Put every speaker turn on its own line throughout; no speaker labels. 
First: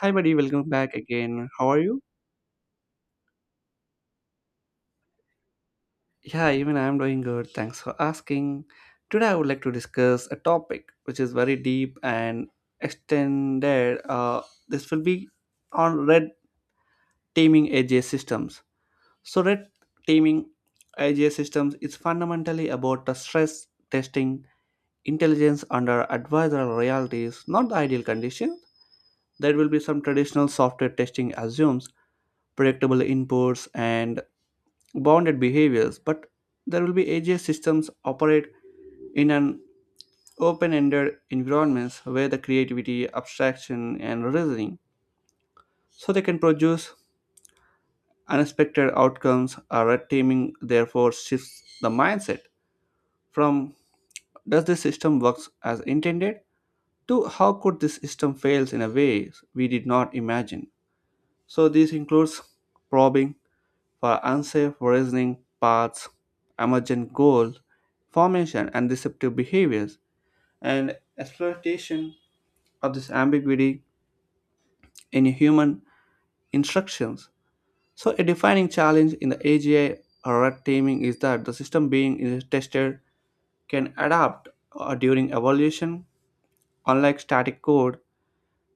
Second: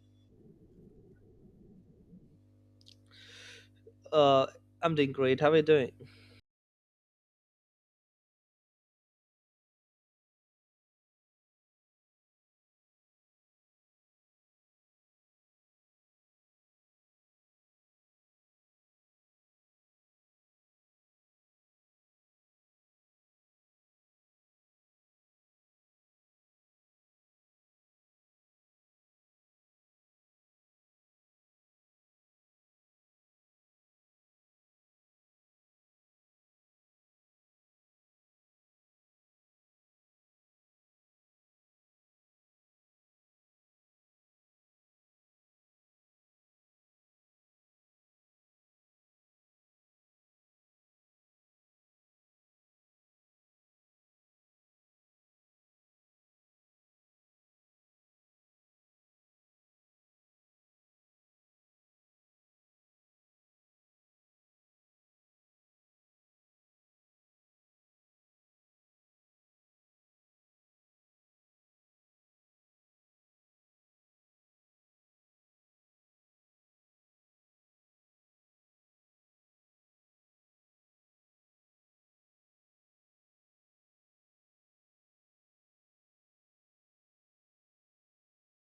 Hi, buddy. Welcome back again. How are you?
Uh, I'm doing great. How are you doing?
Yeah, even I'm doing good. Thanks for asking. Today, I would like to discuss a topic which is very deep and extended. This will be on red teaming AGS systems. So, red teaming AGS systems is fundamentally about the stress testing intelligence under adversarial realities, not the ideal condition. There will be some traditional software testing assumes predictable inputs and bounded behaviors, but there will be AGI systems operate in an open-ended environments where the creativity, abstraction, and reasoning, so they can produce unexpected outcomes. Or red teaming therefore shifts the mindset from does this system works as intended to how could this system fails in a way we did not imagine. So this includes probing for unsafe reasoning paths, emergent goal formation, and deceptive behaviors, and exploitation of this ambiguity in human instructions. So, a defining challenge in the AGI or red teaming is that the system being tested can adapt during evolution, unlike static code.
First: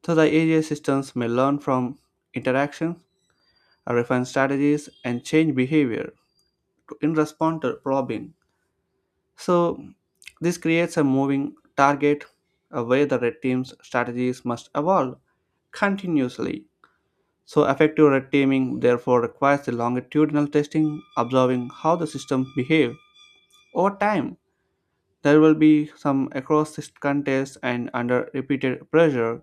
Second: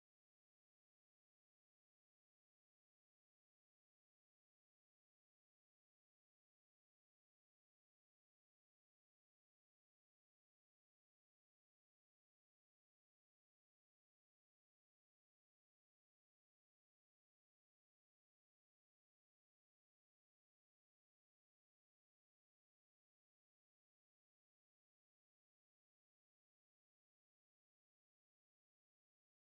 So, the AGI systems may learn from interactions, refine strategies, and change behavior in response to probing. So this creates a moving target where the red team's strategies must evolve continuously. So effective red teaming therefore requires the longitudinal testing, observing how the system behave over time. There will be some across this contest and under repeated pressure.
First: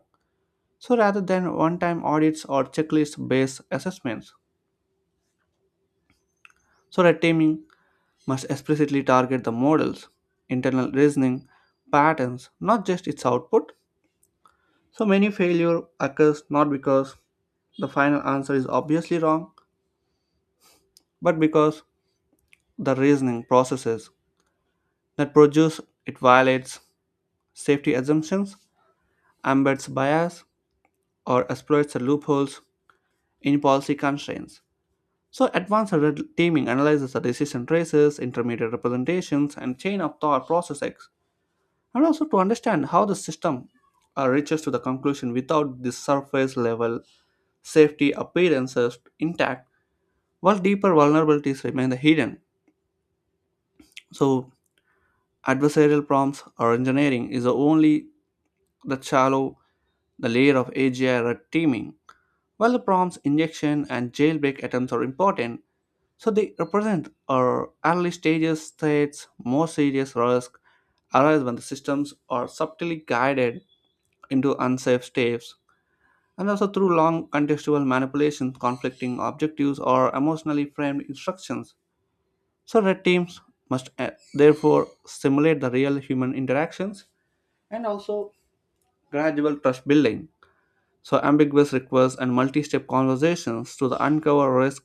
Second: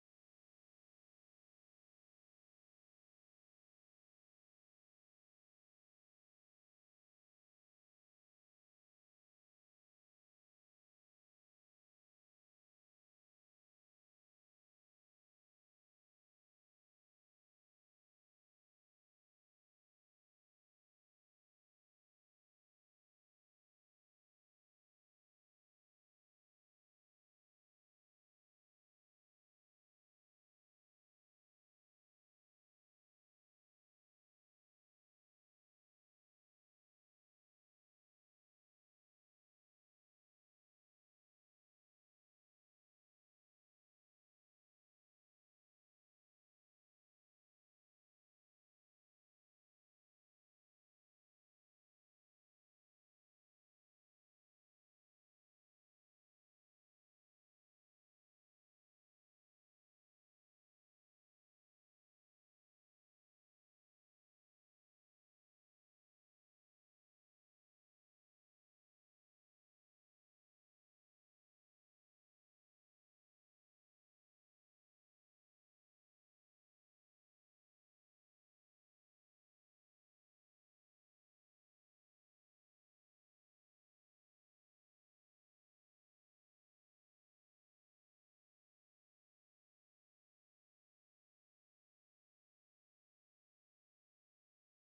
So rather than one-time audits or checklist-based assessments. So red teaming must explicitly target the models, internal reasoning, patterns, not just its output. So many failure occurs not because the final answer is obviously wrong, but because the reasoning processes that produce it violates safety assumptions, embeds bias, or exploits the loopholes in policy constraints. So advanced red teaming analyzes the decision traces, intermediate representations, and chain of thought processes, and also to understand how the system reaches to the conclusion without the surface level safety appearances intact while deeper vulnerabilities remain hidden. So, adversarial prompts or engineering is only the shallow the layer of AGI red teaming. While the prompts injection and jailbreak attempts are important, so they represent our early stages threats, more serious risks arise when the systems are subtly guided into unsafe steps and also through long contextual manipulations conflicting objectives or emotionally framed instructions. So red teams must therefore simulate the real human interactions and also gradual trust building. So ambiguous requests and multi-step conversations to the uncover risk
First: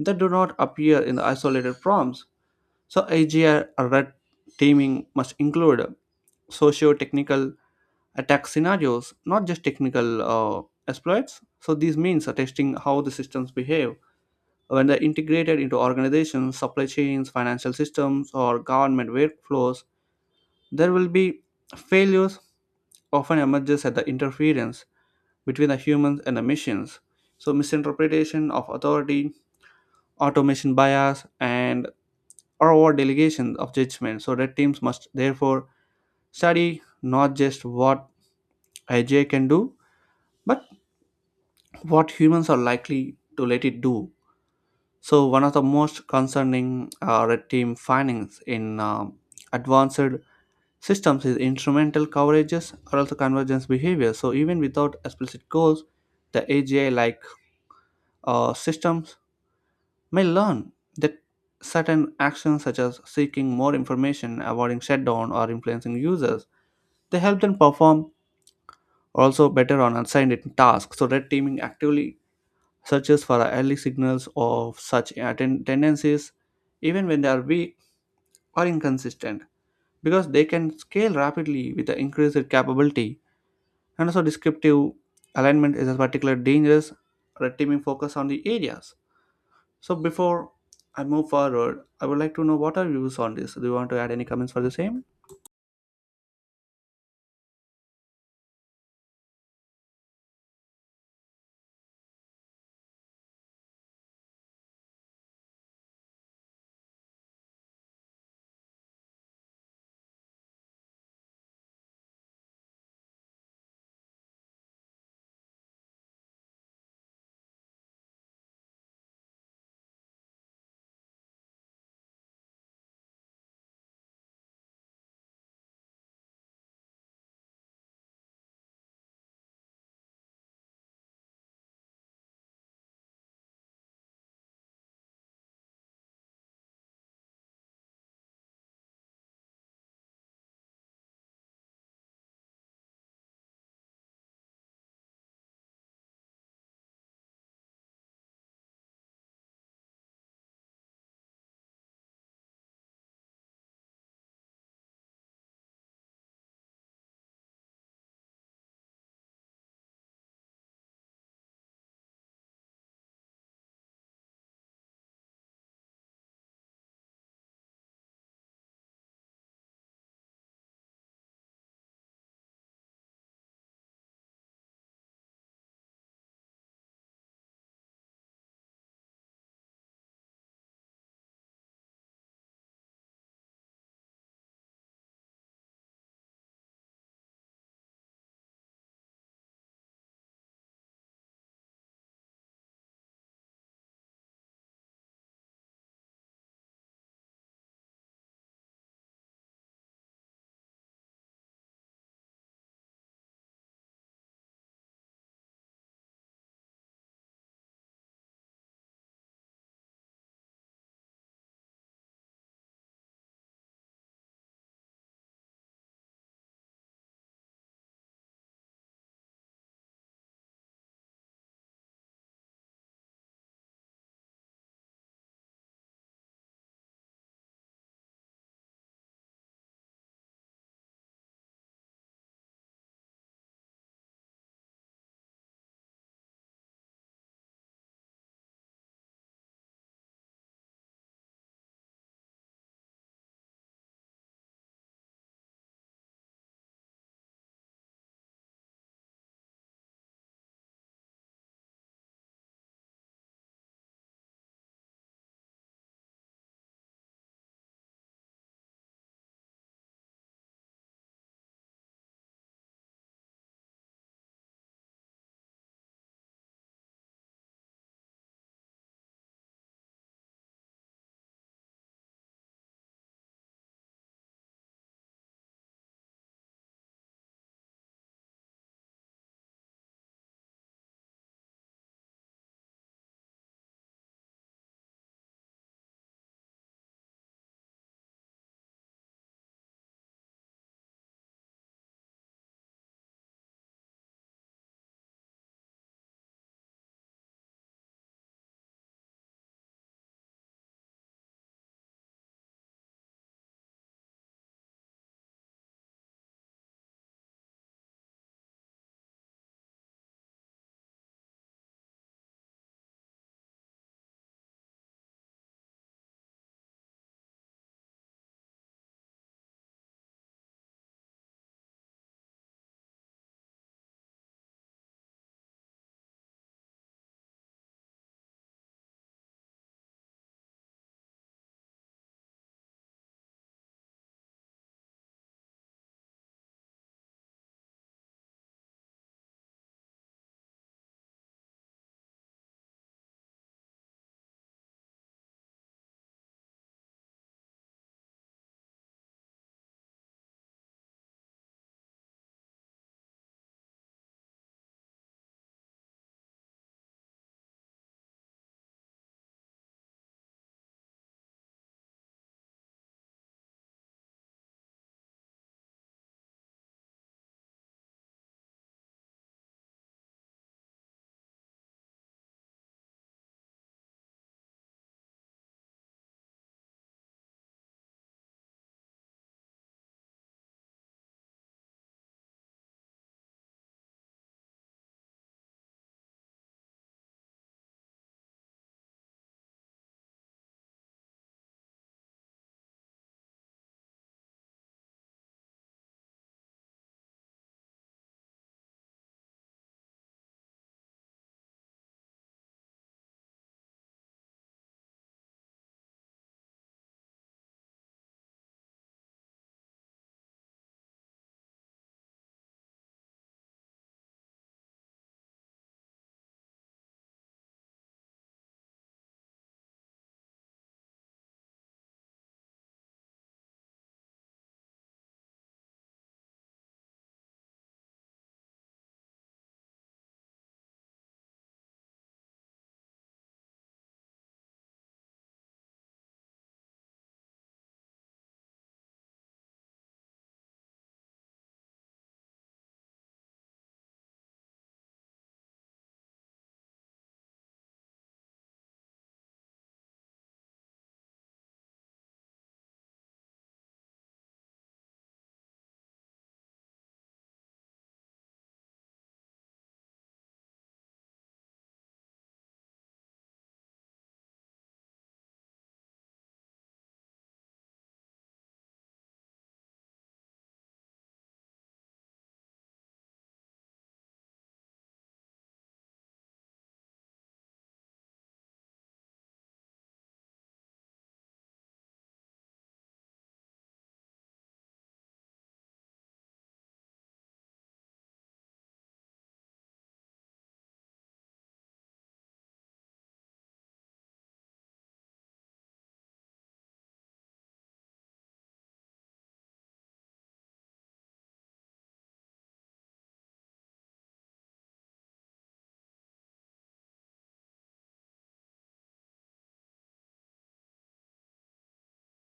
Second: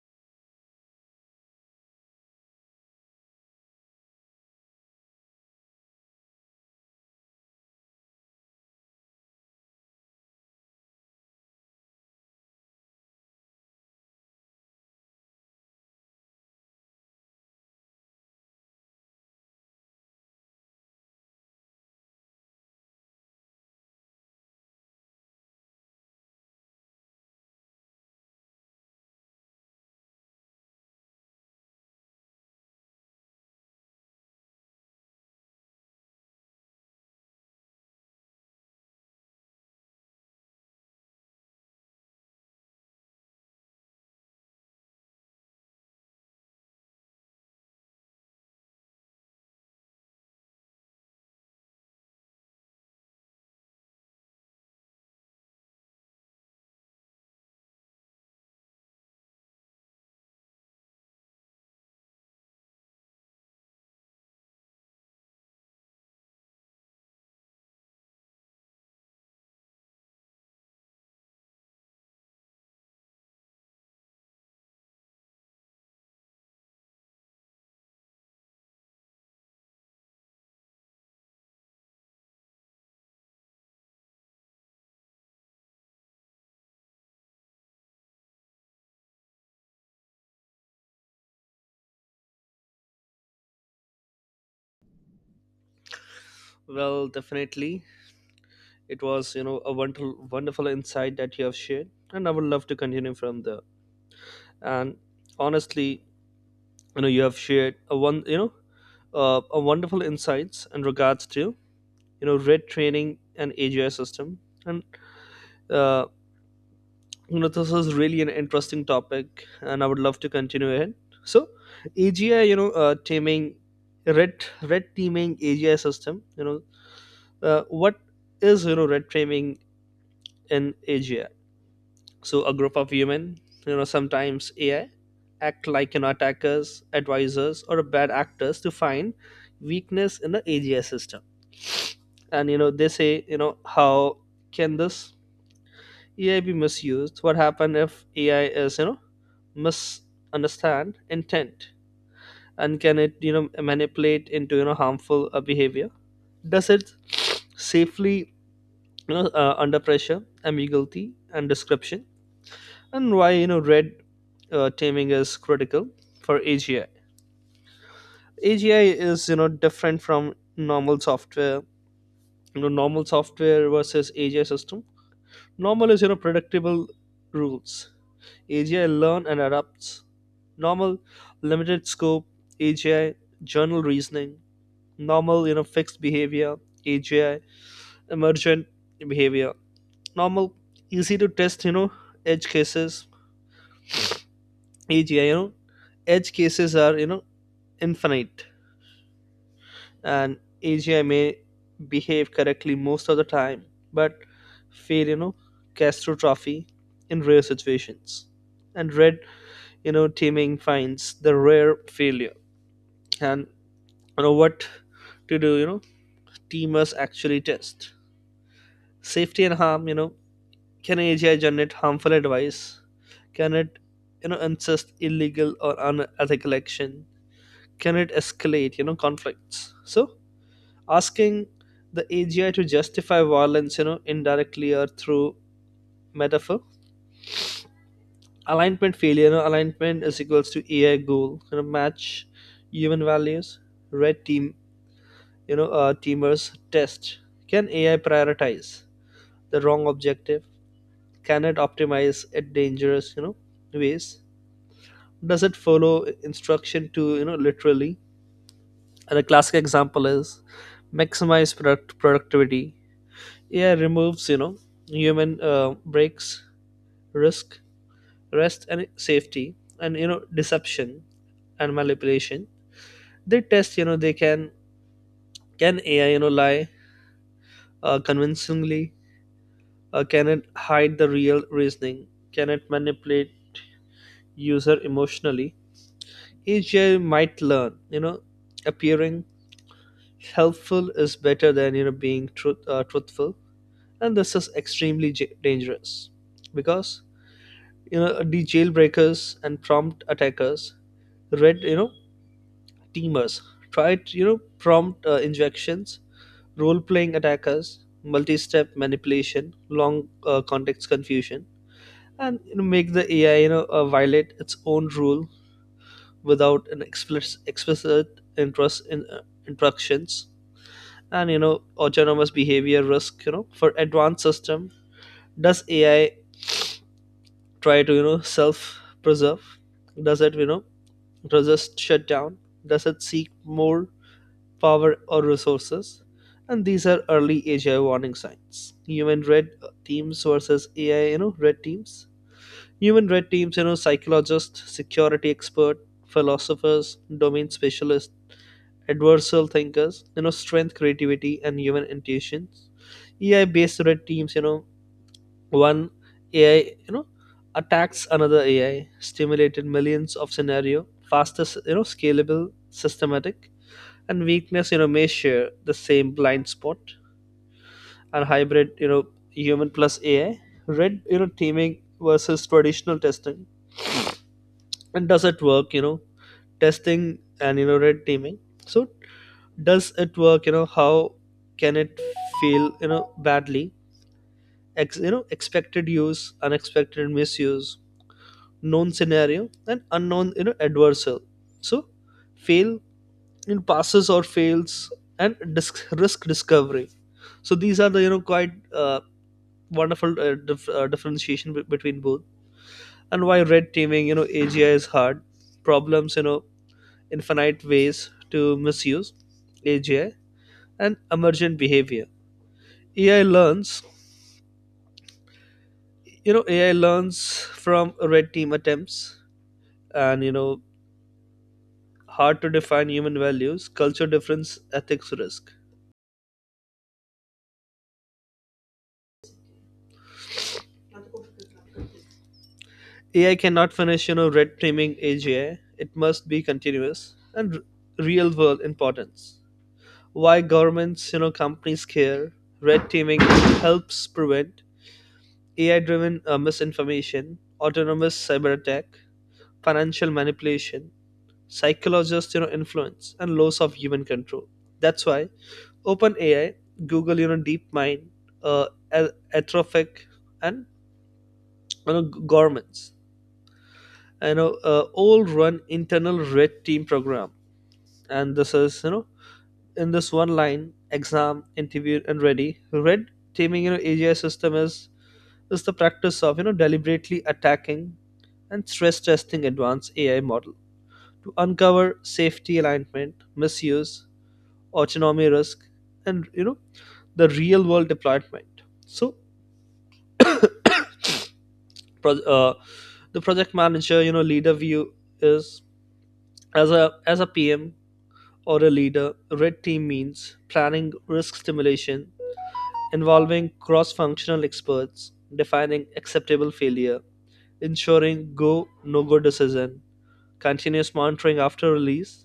that do not appear in the isolated prompts. So AGI or red teaming must include socio-technical attack scenarios, not just technical exploits. So these means are testing how the systems behave when they're integrated into organizations, supply chains, financial systems, or government workflows, there will be failures often emerges at the interference between the humans and the machines. So misinterpretation of authority, automation bias, and or delegation of judgment. So red teams must therefore study not just what IJ can do, but what humans are likely to let it do. So, one of the most concerning red team findings in advanced systems is instrumental coverages or also convergence behavior. So, even without explicit goals, the AGI like systems may learn that certain actions, such as seeking more information, avoiding shutdown, or influencing users, they help them perform also better on assigned tasks. So, red teaming actively searches for early signals of such tendencies, even when they are weak or inconsistent because they can scale rapidly with the increased capability and also descriptive alignment is a particular dangerous red teaming focus on the areas. So before I move forward, I would like to know what are your views on this? Do you want to add any comments for the same?
Well, definitely. It was, a wonderful, wonderful insight that you have shared, and I would love to continue from there. And honestly, you have shared a one, a wonderful insights in regards to, red training and AGI system. And uh, this is really an interesting topic, and I would love to continue ahead. So, AGI, teaming, red teaming AGI system, what is red framing in AGI? So a group of human, sometimes AI, act like attackers, advisors, or bad actors to find weakness in the AGI system. And they say how can this AI be misused? What happen if AI is misunderstand intent? And can it manipulate into harmful behavior? Does it safely under pressure, ambiguity, and description? And why red teaming is critical for AGI. AGI is different from normal software. Normal software versus AGI system. Normal is predictable rules. AGI learn and adapts. Normal limited scope. AGI journal reasoning. Normal fixed behavior. AGI emergent behavior. Normal easy to test edge cases. AGI, edge cases are infinite, and asia may behave correctly most of the time, but fail castrophe in rare situations, and red teaming finds the rare failure. And what to do, teamers actually test safety and harm. Can asia generate harmful advice? Can it insist illegal or unethical action? Can it escalate conflicts? So asking the AGI to justify violence, indirectly or through metaphor. Alignment failure, alignment is equals to AI goal, match human values. Red team, teamers test. Can AI prioritize the wrong objective? Can it optimize at dangerous, ways? Does it follow instruction to, literally? And a classic example is maximize product productivity. AI removes, human breaks, risk, rest, and safety, and deception and manipulation. They test, they can AI, lie convincingly? Can it hide the real reasoning? Can it manipulate user emotionally? Each AI might learn, appearing helpful is better than being truthful, and this is extremely dangerous because the jailbreakers and prompt attackers, red teamers tried prompt injections, role playing attackers, multi-step manipulation, long context confusion, and make the ai violate its own rule without an explicit interest in instructions. And autonomous behavior risk, for advanced system. Does ai try to self preserve? Does it resist shutdown? Does it seek more power or resources? And these are early AGI warning signs. Human red teams versus AI, red teams. Human red teams, psychologists, security experts, philosophers, domain specialists, adversarial thinkers, strength, creativity, and human intuitions. AI based red teams, one AI, attacks another AI, stimulated millions of scenario, fastest, scalable, systematic, and weakness, may share the same blind spot, and hybrid, human plus AI. Red, teaming versus traditional testing. And does it work, testing and, red teaming? So does it work, how can it feel, badly? Expected use, unexpected misuse, known scenario and unknown adversarial, so fail in passes or fails and risk discovery. So these are the quite wonderful differentiation between both. And why red teaming agi is hard problems, infinite ways to misuse agi, and emergent behavior. Ai learns you know ai learns from red team attempts. And hard to define human values, culture difference, ethics risk. AI cannot finish, red teaming AGI. It must be continuous and real world importance. Why governments, companies care. Red teaming helps prevent AI driven misinformation, autonomous cyber attack, financial manipulation, psychologist, influence, and loss of human control. That's why OpenAI, Google, DeepMind, uh, Anthropic, and you know, governments all run internal red team program. And this is in this one line exam interview and ready. Red teaming agi system is the practice of deliberately attacking and stress testing advanced ai model to uncover safety alignment misuse autonomy risk, and the real world deployment. So pro- uh, the project manager, leader view is, as a pm or a leader, red team means planning risk stimulation, involving cross functional experts, defining acceptable failure, ensuring go no go decision, continuous monitoring after release,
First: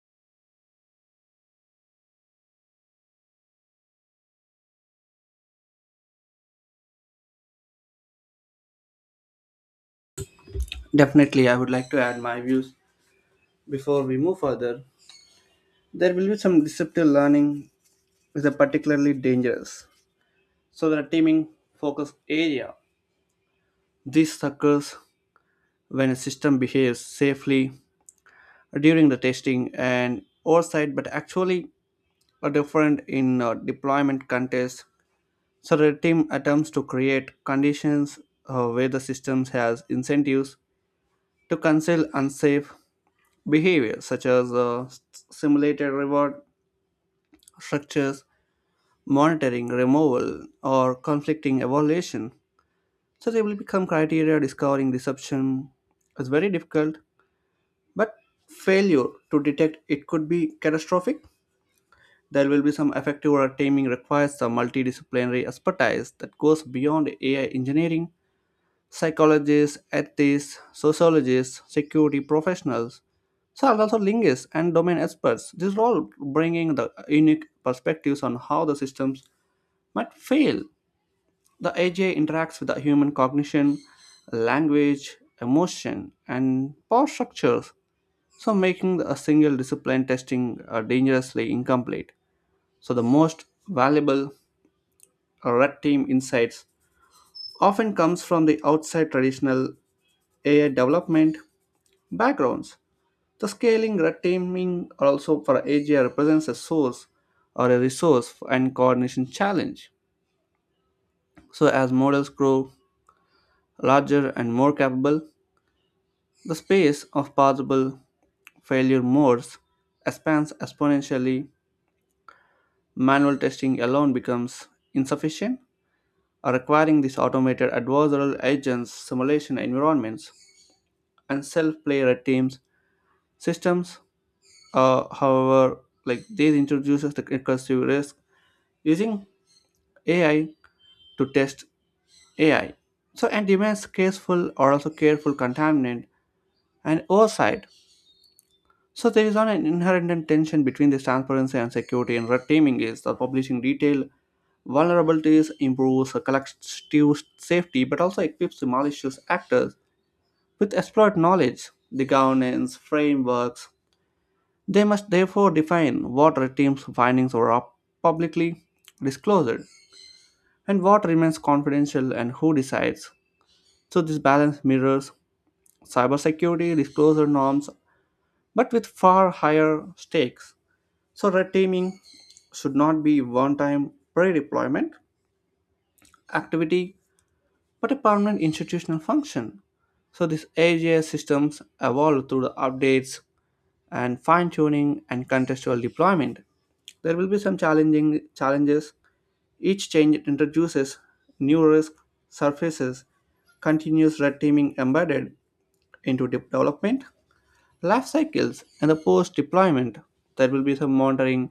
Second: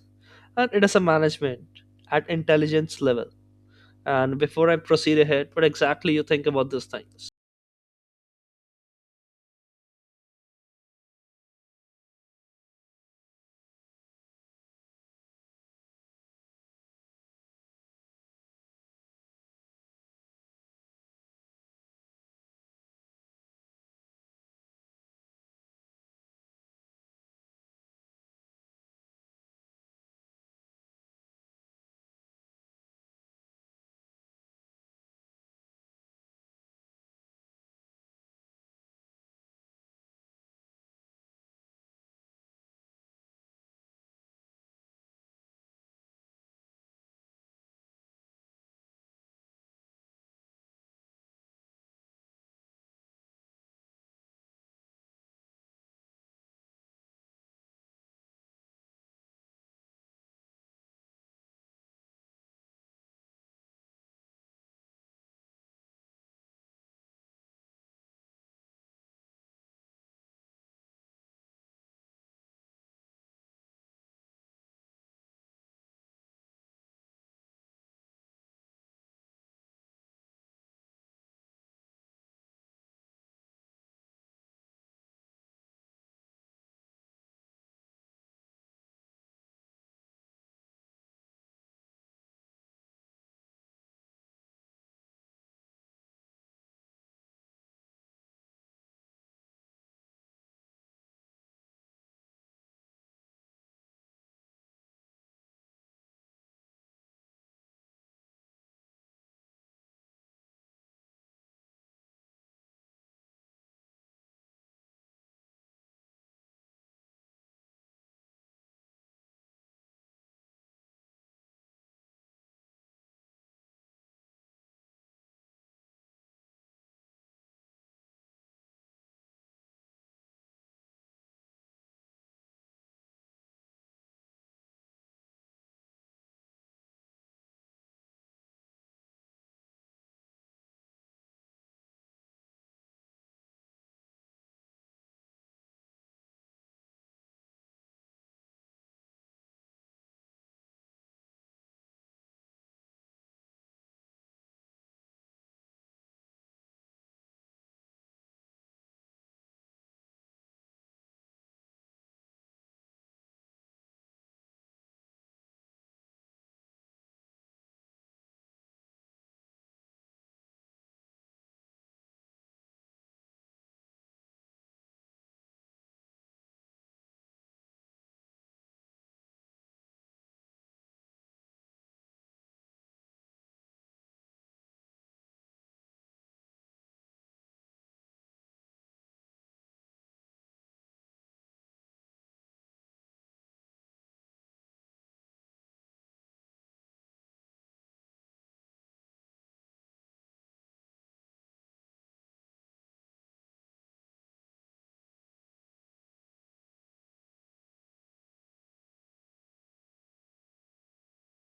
and it is a management at intelligence level. And before I proceed ahead, what exactly you think about these things?
Definitely I would like to add my views before we move further. There will be some deceptive learning is a particularly dangerous so the teaming focus area. This occurs when a system behaves safely during the testing and oversight, but actually are different in deployment contests. So the team attempts to create conditions where the system has incentives to conceal unsafe behavior, such as simulated reward structures, monitoring, removal, or conflicting evaluation. So they will become criteria discovering deception is very difficult, but failure to detect it could be catastrophic. There will be some effective or taming requires some multidisciplinary expertise that goes beyond AI engineering, psychologists, ethics, sociologists, security professionals, so also linguists and domain experts. These are all bringing the unique perspectives on how the systems might fail. The AGI interacts with the human cognition, language, emotion, and power structures, so making a single discipline testing dangerously incomplete. So the most valuable or red team insights often comes from the outside traditional AI development backgrounds. The scaling red teaming also for AGI represents a source or a resource and coordination challenge. So as models grow larger and more capable, the space of possible failure modes expands exponentially. Manual testing alone becomes insufficient, or requiring these automated adversarial agents simulation environments and self-player teams systems. However, like these introduces the recursive risk using AI to test AI. So and demands careful or also careful contaminant and oversight. So there is not an inherent tension between this transparency and security. And red teaming is the publishing detailed vulnerabilities improves the collective safety, but also equips the malicious actors with exploit knowledge, the governance frameworks, they must therefore define what red team's findings are publicly disclosed and what remains confidential and who decides. So, this balance mirrors cybersecurity disclosure norms but with far higher stakes. So, red teaming should not be one time pre deployment activity but a permanent institutional function. So, these AGS systems evolve through the updates and fine tuning and contextual deployment. There will be some challenging challenges. Each change introduces new risk surfaces, continuous red teaming embedded into development, life cycles, and the post deployment. There will be some monitoring,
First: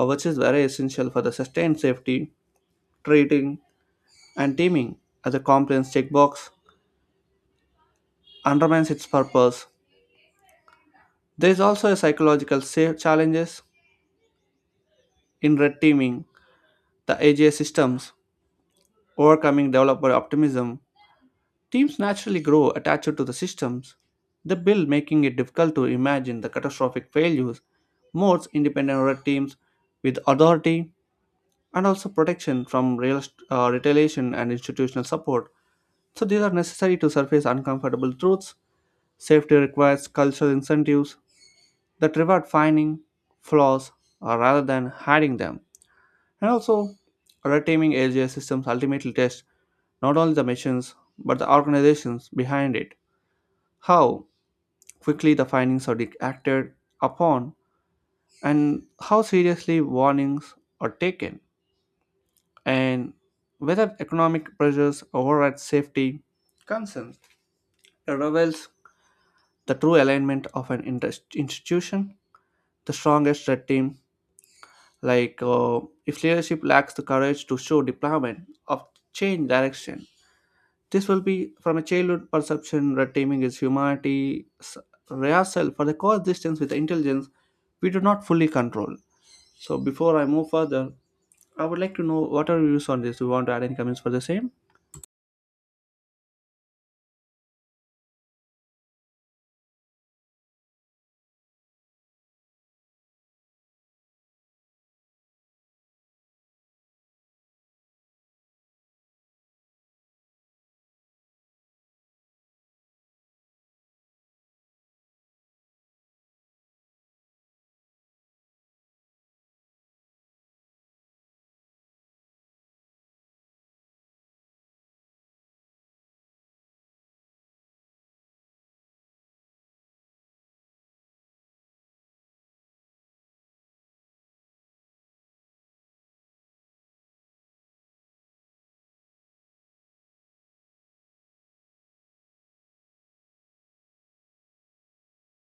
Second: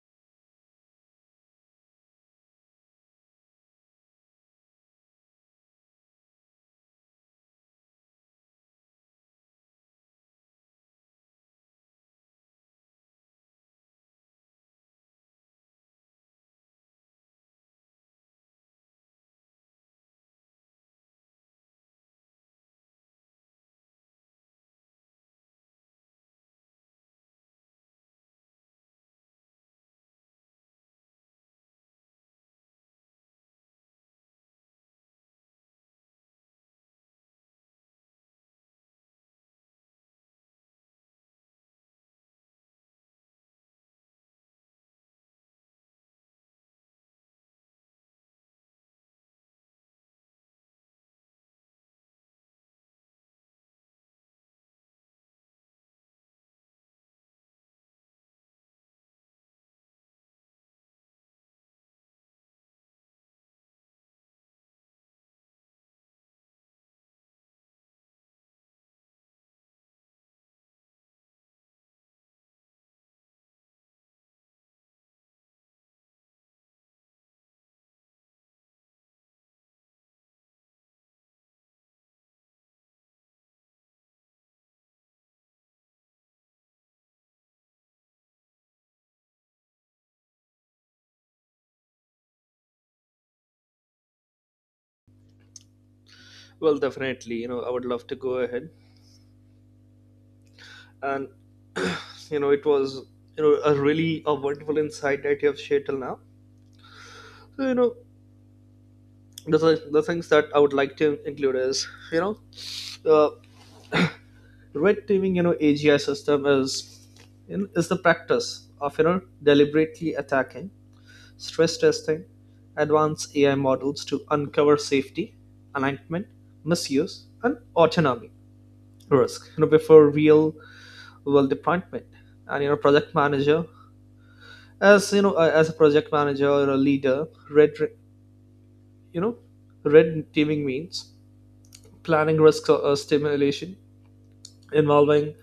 which is very essential for the sustained safety, treating, and teaming as a compliance checkbox undermines its purpose. There is also a psychological challenges in red teaming, the AGI systems, overcoming developer optimism. Teams naturally grow attached to the systems they build, making it difficult to imagine the catastrophic failures. Most independent red teams with authority and also protection from real, retaliation and institutional support. So, these are necessary to surface uncomfortable truths. Safety requires cultural incentives that reward finding flaws rather than hiding them. And also, red teaming LGS systems ultimately test not only the machines but the organizations behind it. How quickly the findings are acted upon and how seriously warnings are taken and whether economic pressures override safety concerns it reveals the true alignment of an institution, the strongest red team like uh, if leadership lacks the courage to show deployment of change direction. This will be from a childhood perception red teaming is humanity s- rehearsal for the coexistence with intelligence we do not fully control. So before I move further, I would like to know what are your views on this? Do you want to add any comments for the same?
Well, definitely, I would love to go ahead. And, it was, a really a wonderful insight that you have shared till now. So, the things that I would like to include is you know uh, red teaming AGI system is the practice of deliberately attacking stress testing advanced AI models to uncover safety alignment misuse and autonomy risk, before real world deployment. And project manager, as you know as a project manager or a leader, red you know red teaming means planning risk stimulation, involving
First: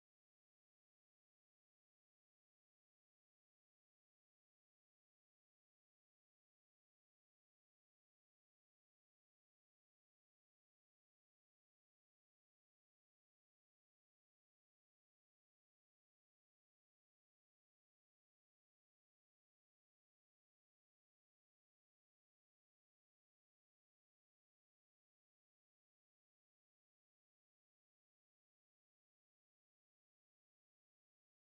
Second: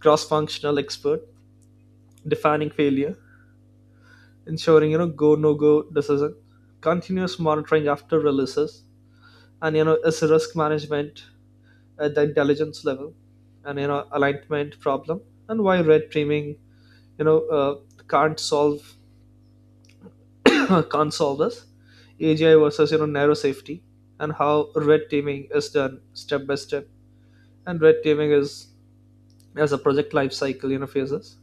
cross-functional expert, defining failure, ensuring go no go decision, continuous monitoring after releases, and is risk management at the intelligence level. And alignment problem. And why red teaming you know uh, can't solve can't solve this AGI versus narrow safety, and how red teaming is done step by step, and red teaming is as a project life cycle, phases.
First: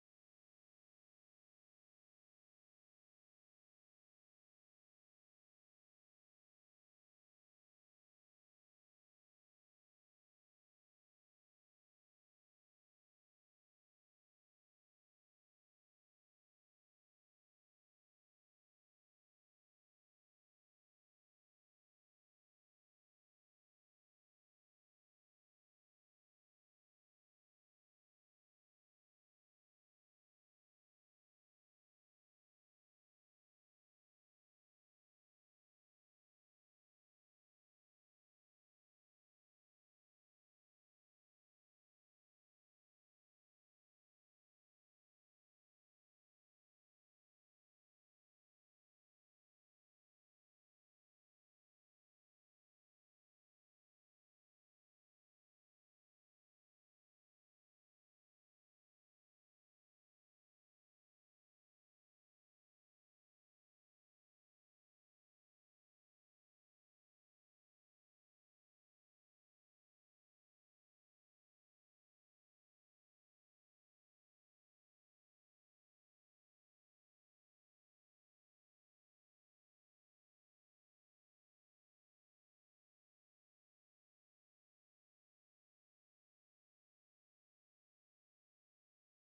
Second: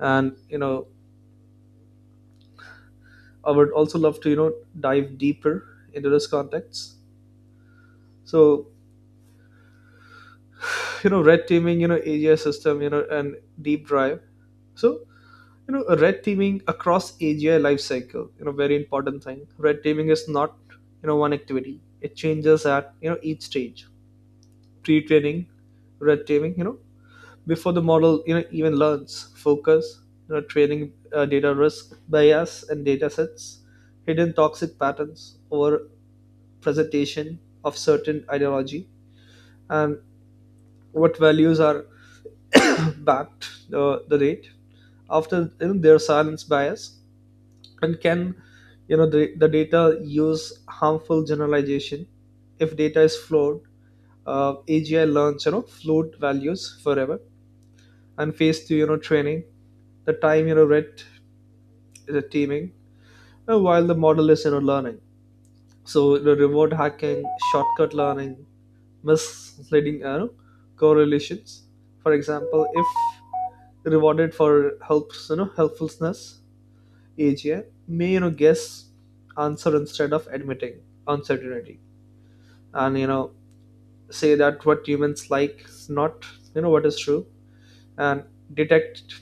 And I would also love to, dive deeper into this context. So, red teaming, AGI system, and deep drive. So, red teaming across AGI lifecycle, very important thing. Red teaming is not, one activity. It changes at, each stage. Pre-training, red teaming, before the model, even learns, focus, training data risk, bias, and data sets, hidden toxic patterns over presentation of certain ideology, and what values are backed, the date after, their silence bias, and can the data use harmful generalization. If data is flawed, agi learns flawed values forever. And phase two, training the time, red the teaming, while the model is learning. So the remote hacking, shortcut learning, misleading, correlations. For example, if rewarded for helpfulness, AGI may guess answer instead of admitting uncertainty, and say that what humans like is not what is true, and detect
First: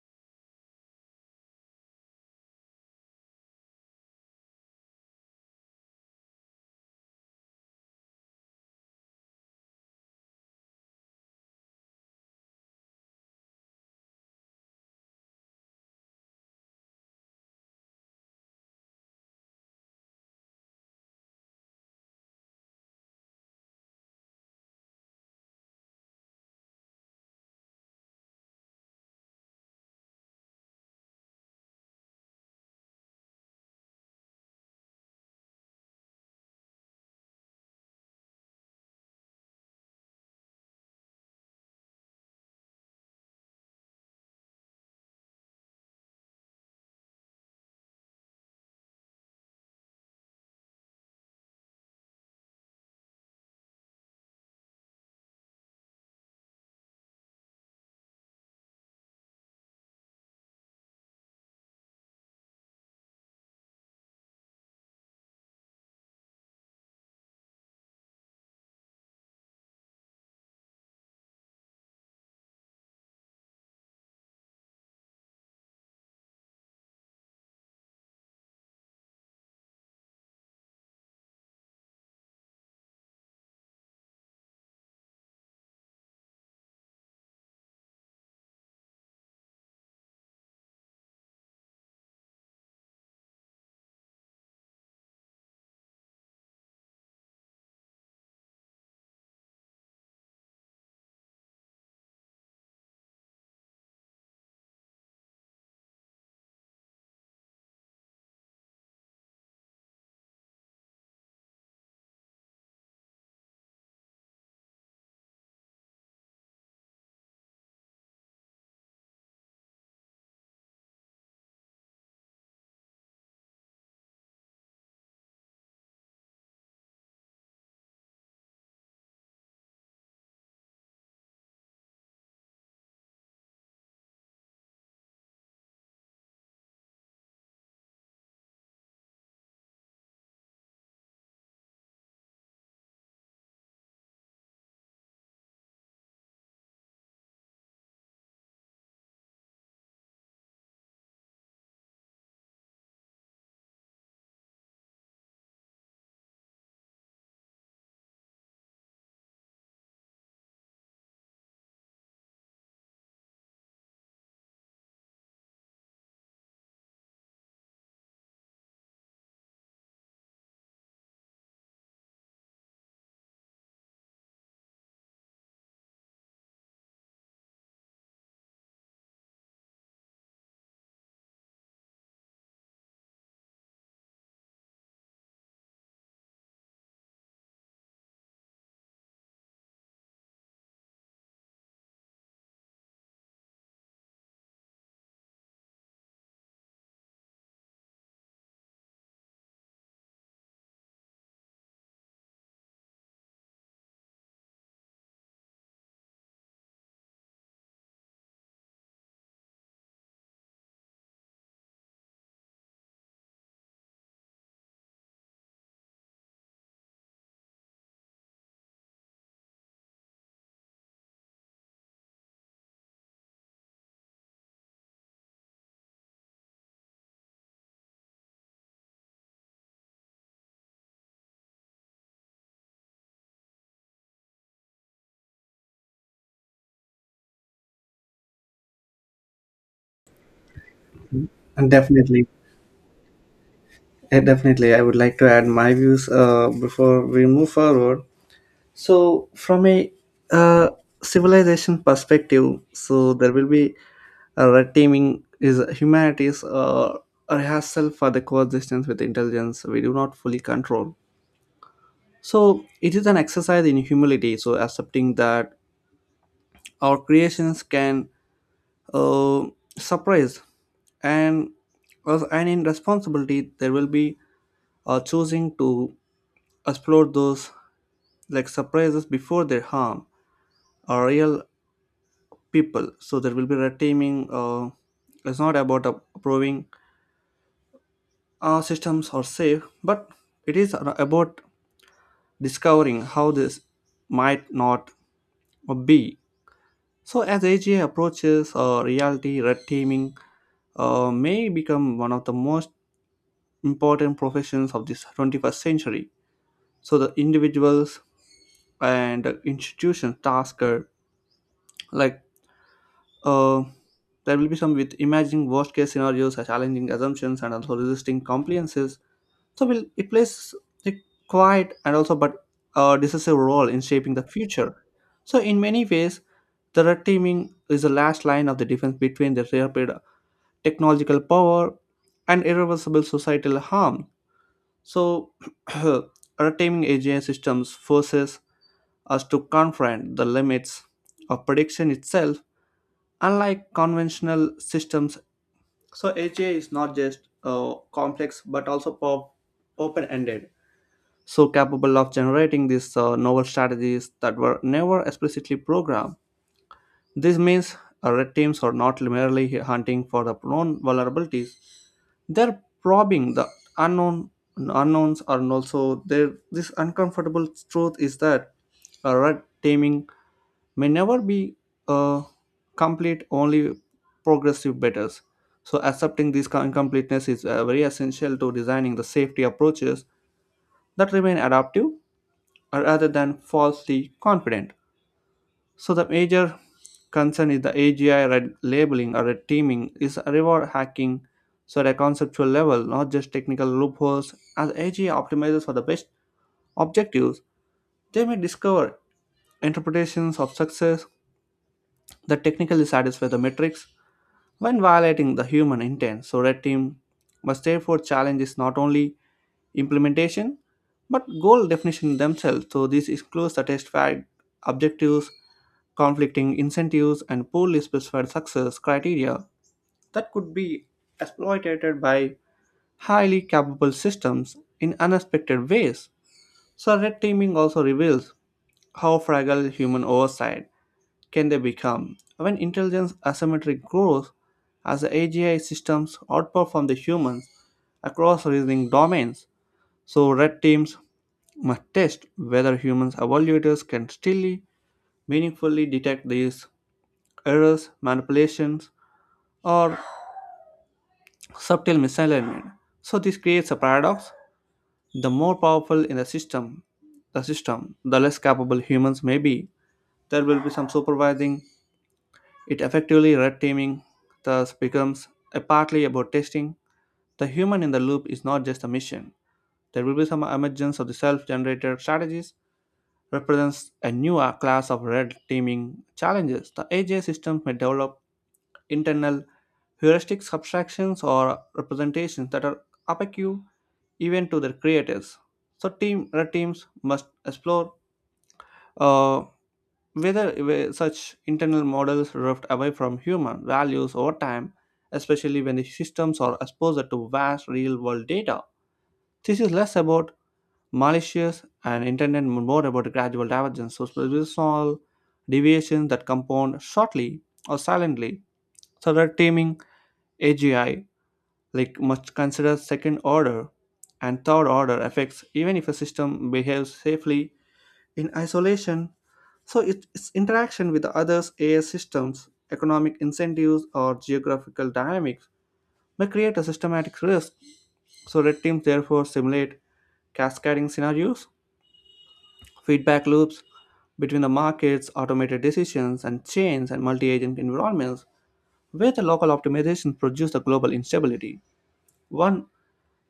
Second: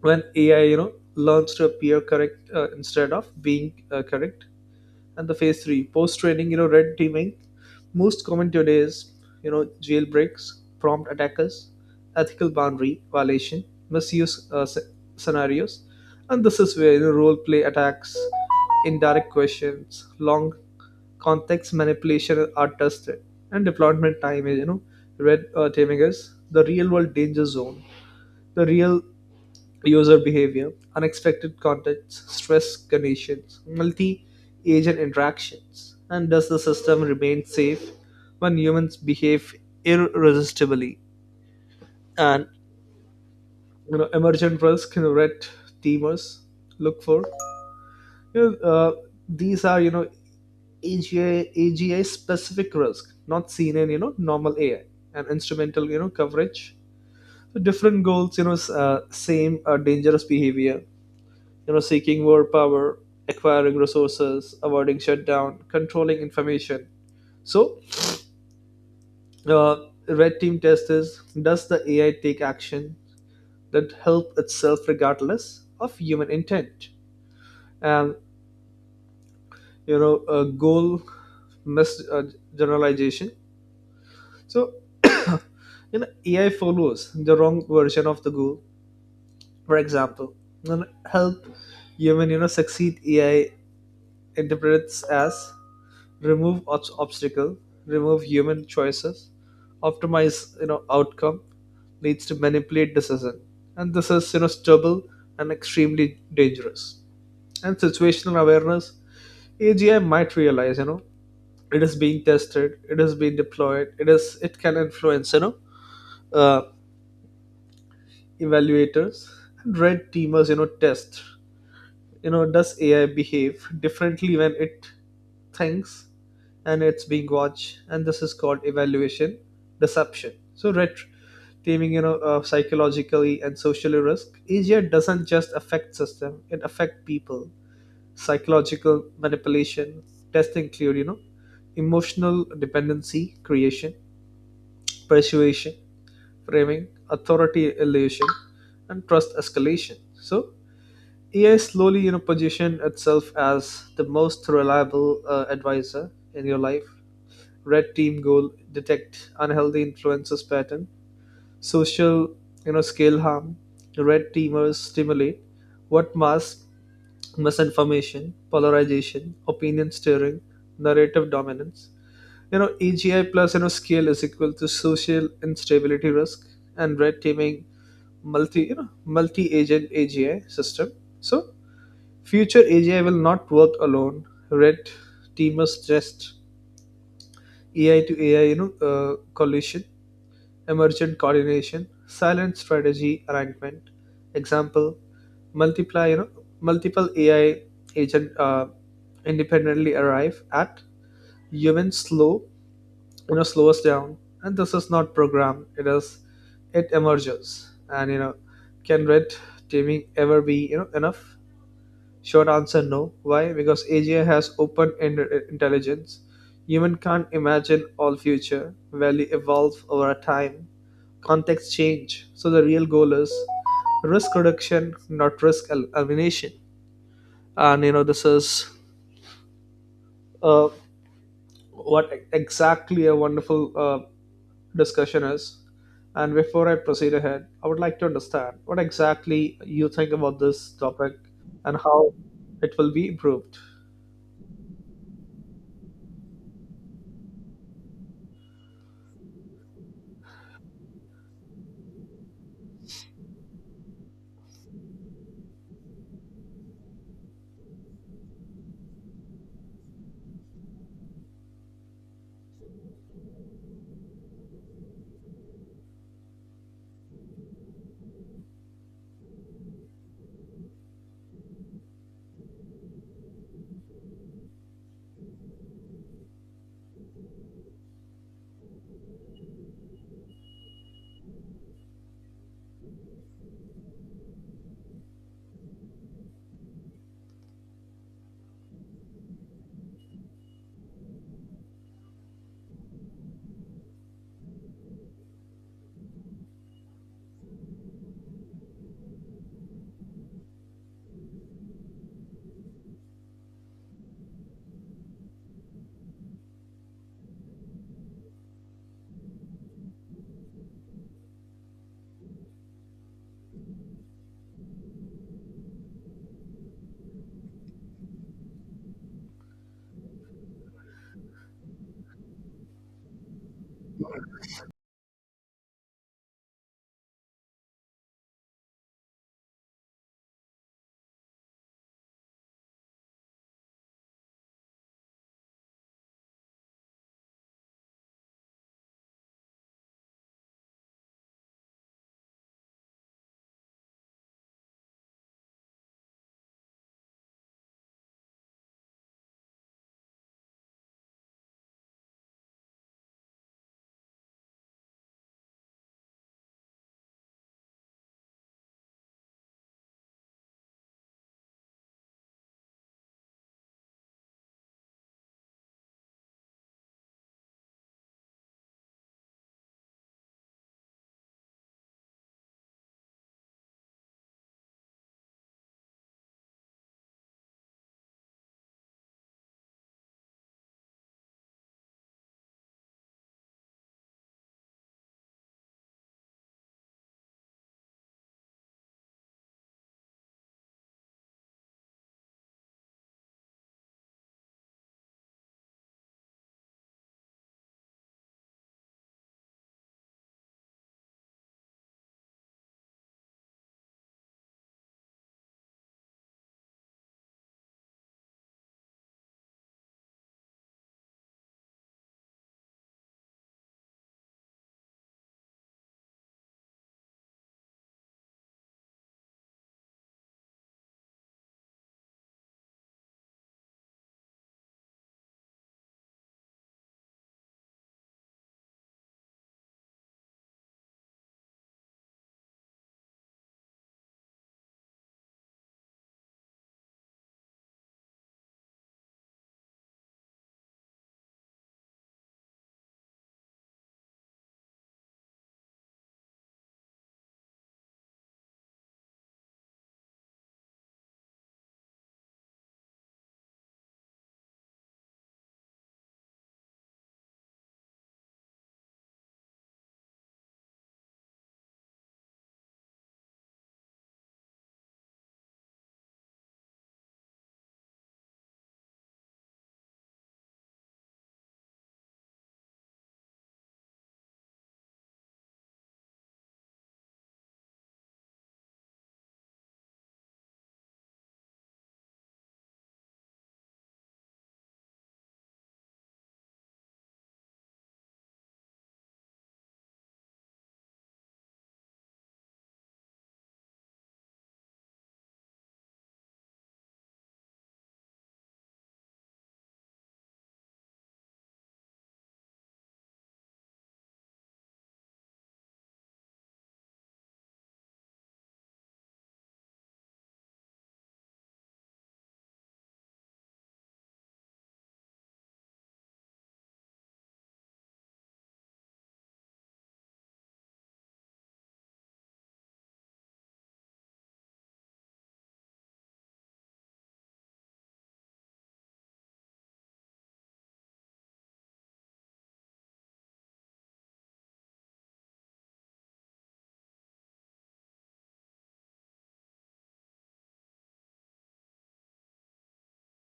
when AI learns to appear correct, instead of being correct. And the phase three, post training red teaming most common today is jailbreaks, prompt attackers, ethical boundary violation, misuse scenarios. And this is where role play attacks, indirect questions, long context manipulation are tested. And deployment time is red teaming is the real world danger zone. The real user behavior, unexpected contexts, stress conditions, multi agent interactions, and does the system remain safe when humans behave irresistibly? And emergent risk, red teamers look for. You know, uh, these are AGI specific risk, not seen in normal AI, and instrumental coverage. So different goals, same dangerous behavior, seeking more power, acquiring resources, avoiding shutdown, controlling information. So, red team test is: does the AI take action that help itself regardless of human intent? And a goal mis generalization. So, AI follows the wrong version of the goal. For example, you know, help human succeed, AI interprets as remove obstacle, remove human choices, optimize outcome, leads to manipulate decision. And this is stubble and extremely dangerous. And situational awareness, agi might realize it is being tested, it is being deployed, it can influence uh, evaluators. And red teamers test, does ai behave differently when it thinks and it's being watched. And this is called evaluation deception. So taming, psychologically and socially risk, ai doesn't just affect system, it affect people. Psychological manipulation testing include, emotional dependency creation, persuasion framing, authority illusion, and trust escalation. So AI slowly, position itself as the most reliable advisor in your life. Red team goal detect unhealthy influences pattern, social, scale harm. Red teamers stimulate what mass misinformation, polarization, opinion steering, narrative dominance. EGI plus scale is equal to social instability risk. And red teaming multi you know multi agent AGI system. So future AGI will not work alone. Red teamers stressed AI to AI, collision, emergent coordination, silent strategy arrangement. Example: multiply, you know, multiple AI agent, independently arrive at human slow, slow us down. And this is not programmed. It emerges. And can red teaming ever be, enough? Short answer, no. Why? Because AGI has open-ended intelligence. Human can't imagine all future. Value evolve over time. Context change. So the real goal is risk reduction, not risk elimination. And this is, uh, what exactly a wonderful discussion is. And before I proceed ahead, I would like to understand what exactly you think about this topic
And
and how
definitely,
it will be improved.
Definitely, I would like to add my views before we move forward. So, from a uh, civilization perspective, so there will be a red teaming is humanity's rehearsal for the coexistence with intelligence we do not fully control. So, it is an exercise in humility. So, accepting that our creations can uh, surprise and well, and in responsibility there will be choosing to explore those like surprises before they harm our real people. So there will be red teaming, it's not about proving our systems are safe but it is about discovering how this might not be. So as AGI approaches reality red teaming may become one of the most important professions of this 21st century. So the individuals and institutions task are like uh, there will be some with imagining worst case scenarios challenging assumptions and also resisting compliances. So will it plays a quiet and also but decisive role in shaping the future. So in many ways the red teaming is the last line of the defense between the rapid technological power and irreversible societal harm. So red teaming AGI systems forces us to confront the limits of prediction itself, unlike conventional systems. So, AGI is not just complex but also open ended, so capable of generating these novel strategies that were never explicitly programmed. This means red teams are not merely hunting for the known vulnerabilities, they're probing the unknown unknowns are also there. This uncomfortable truth is that red teaming may never be uh, complete, only progressive betters. So accepting this kind incompleteness is very essential to designing the safety approaches that remain adaptive rather than falsely confident. So the major concern is the AGI red labeling or red teaming is reward hacking. So at a conceptual level not just technical loopholes as AGI optimizes for the best objectives they may discover interpretations of success that technically satisfy the metrics when violating the human intent. So Red Team must therefore challenge not only implementation but goal definition themselves. So this includes the test fact, objectives, conflicting incentives, and poorly specified success criteria that could be exploited by highly capable systems in unexpected ways. So red teaming also reveals how fragile human oversight can they become when intelligence asymmetry grows as the AGI systems outperform the humans across reasoning domains. So red teams must test whether humans evaluators can still meaningfully detect these errors, manipulations, or subtle misalignment. So this creates a paradox. The more powerful in the system, The system, the less capable humans may be. There will be some supervising. It effectively red teaming thus becomes a partly about testing. The human in the loop is not just a mission. There will be some emergence of the self-generated strategies represents a new class of red teaming challenges. The AGI systems may develop internal heuristic abstractions or representations that are opaque even to their creators. So team red teams must explore uh, Whether such internal models drift away from human values over time, especially when the systems are exposed to vast real world data. This is less about malicious and intended more about gradual divergence, so small deviations that compound shortly or silently. So red teaming AGI must consider second order and third order effects even if a system behaves safely in isolation so its interaction with the others' AI systems, economic incentives, or geographical dynamics may create a systematic risk. So red teams therefore simulate cascading scenarios, feedback loops between the markets, automated decisions, and chains and multi-agent environments where the local optimizations produce the global instability. One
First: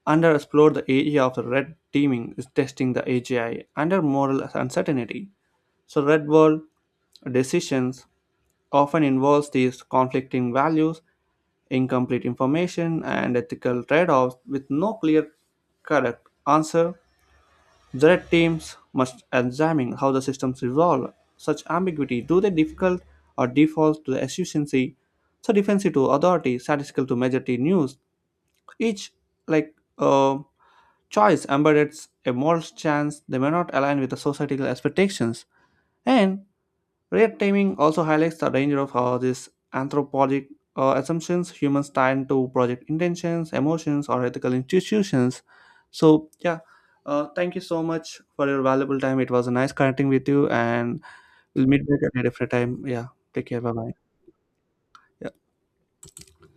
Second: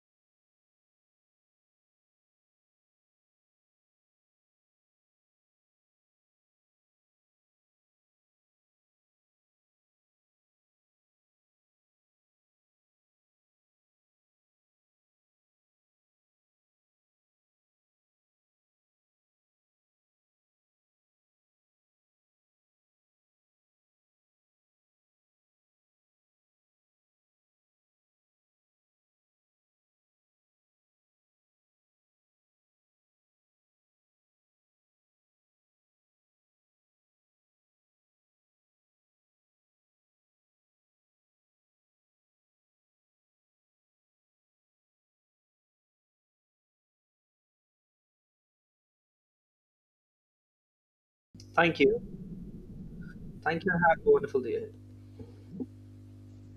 underexplored the area of the red teaming is testing the AGI under moral uncertainty. So red world decisions often involves these conflicting values, incomplete information, and ethical trade offs with no clear correct answer. The red teams must examine how the systems evolve. Such ambiguity do they difficult or default to the efficiency, so defensive to authority, statistical to majority news. Each like uh, choice embeds a moral chance they may not align with the societal expectations. And React timing also highlights the danger of how these anthropologic assumptions humans tie to project intentions, emotions, or ethical institutions. So, yeah, thank you so much for your valuable time. It was a nice connecting with you, and we'll
Thank
meet back
you.
at a different time. Yeah, take care.
Thank you
Bye
and have a
bye.
wonderful day.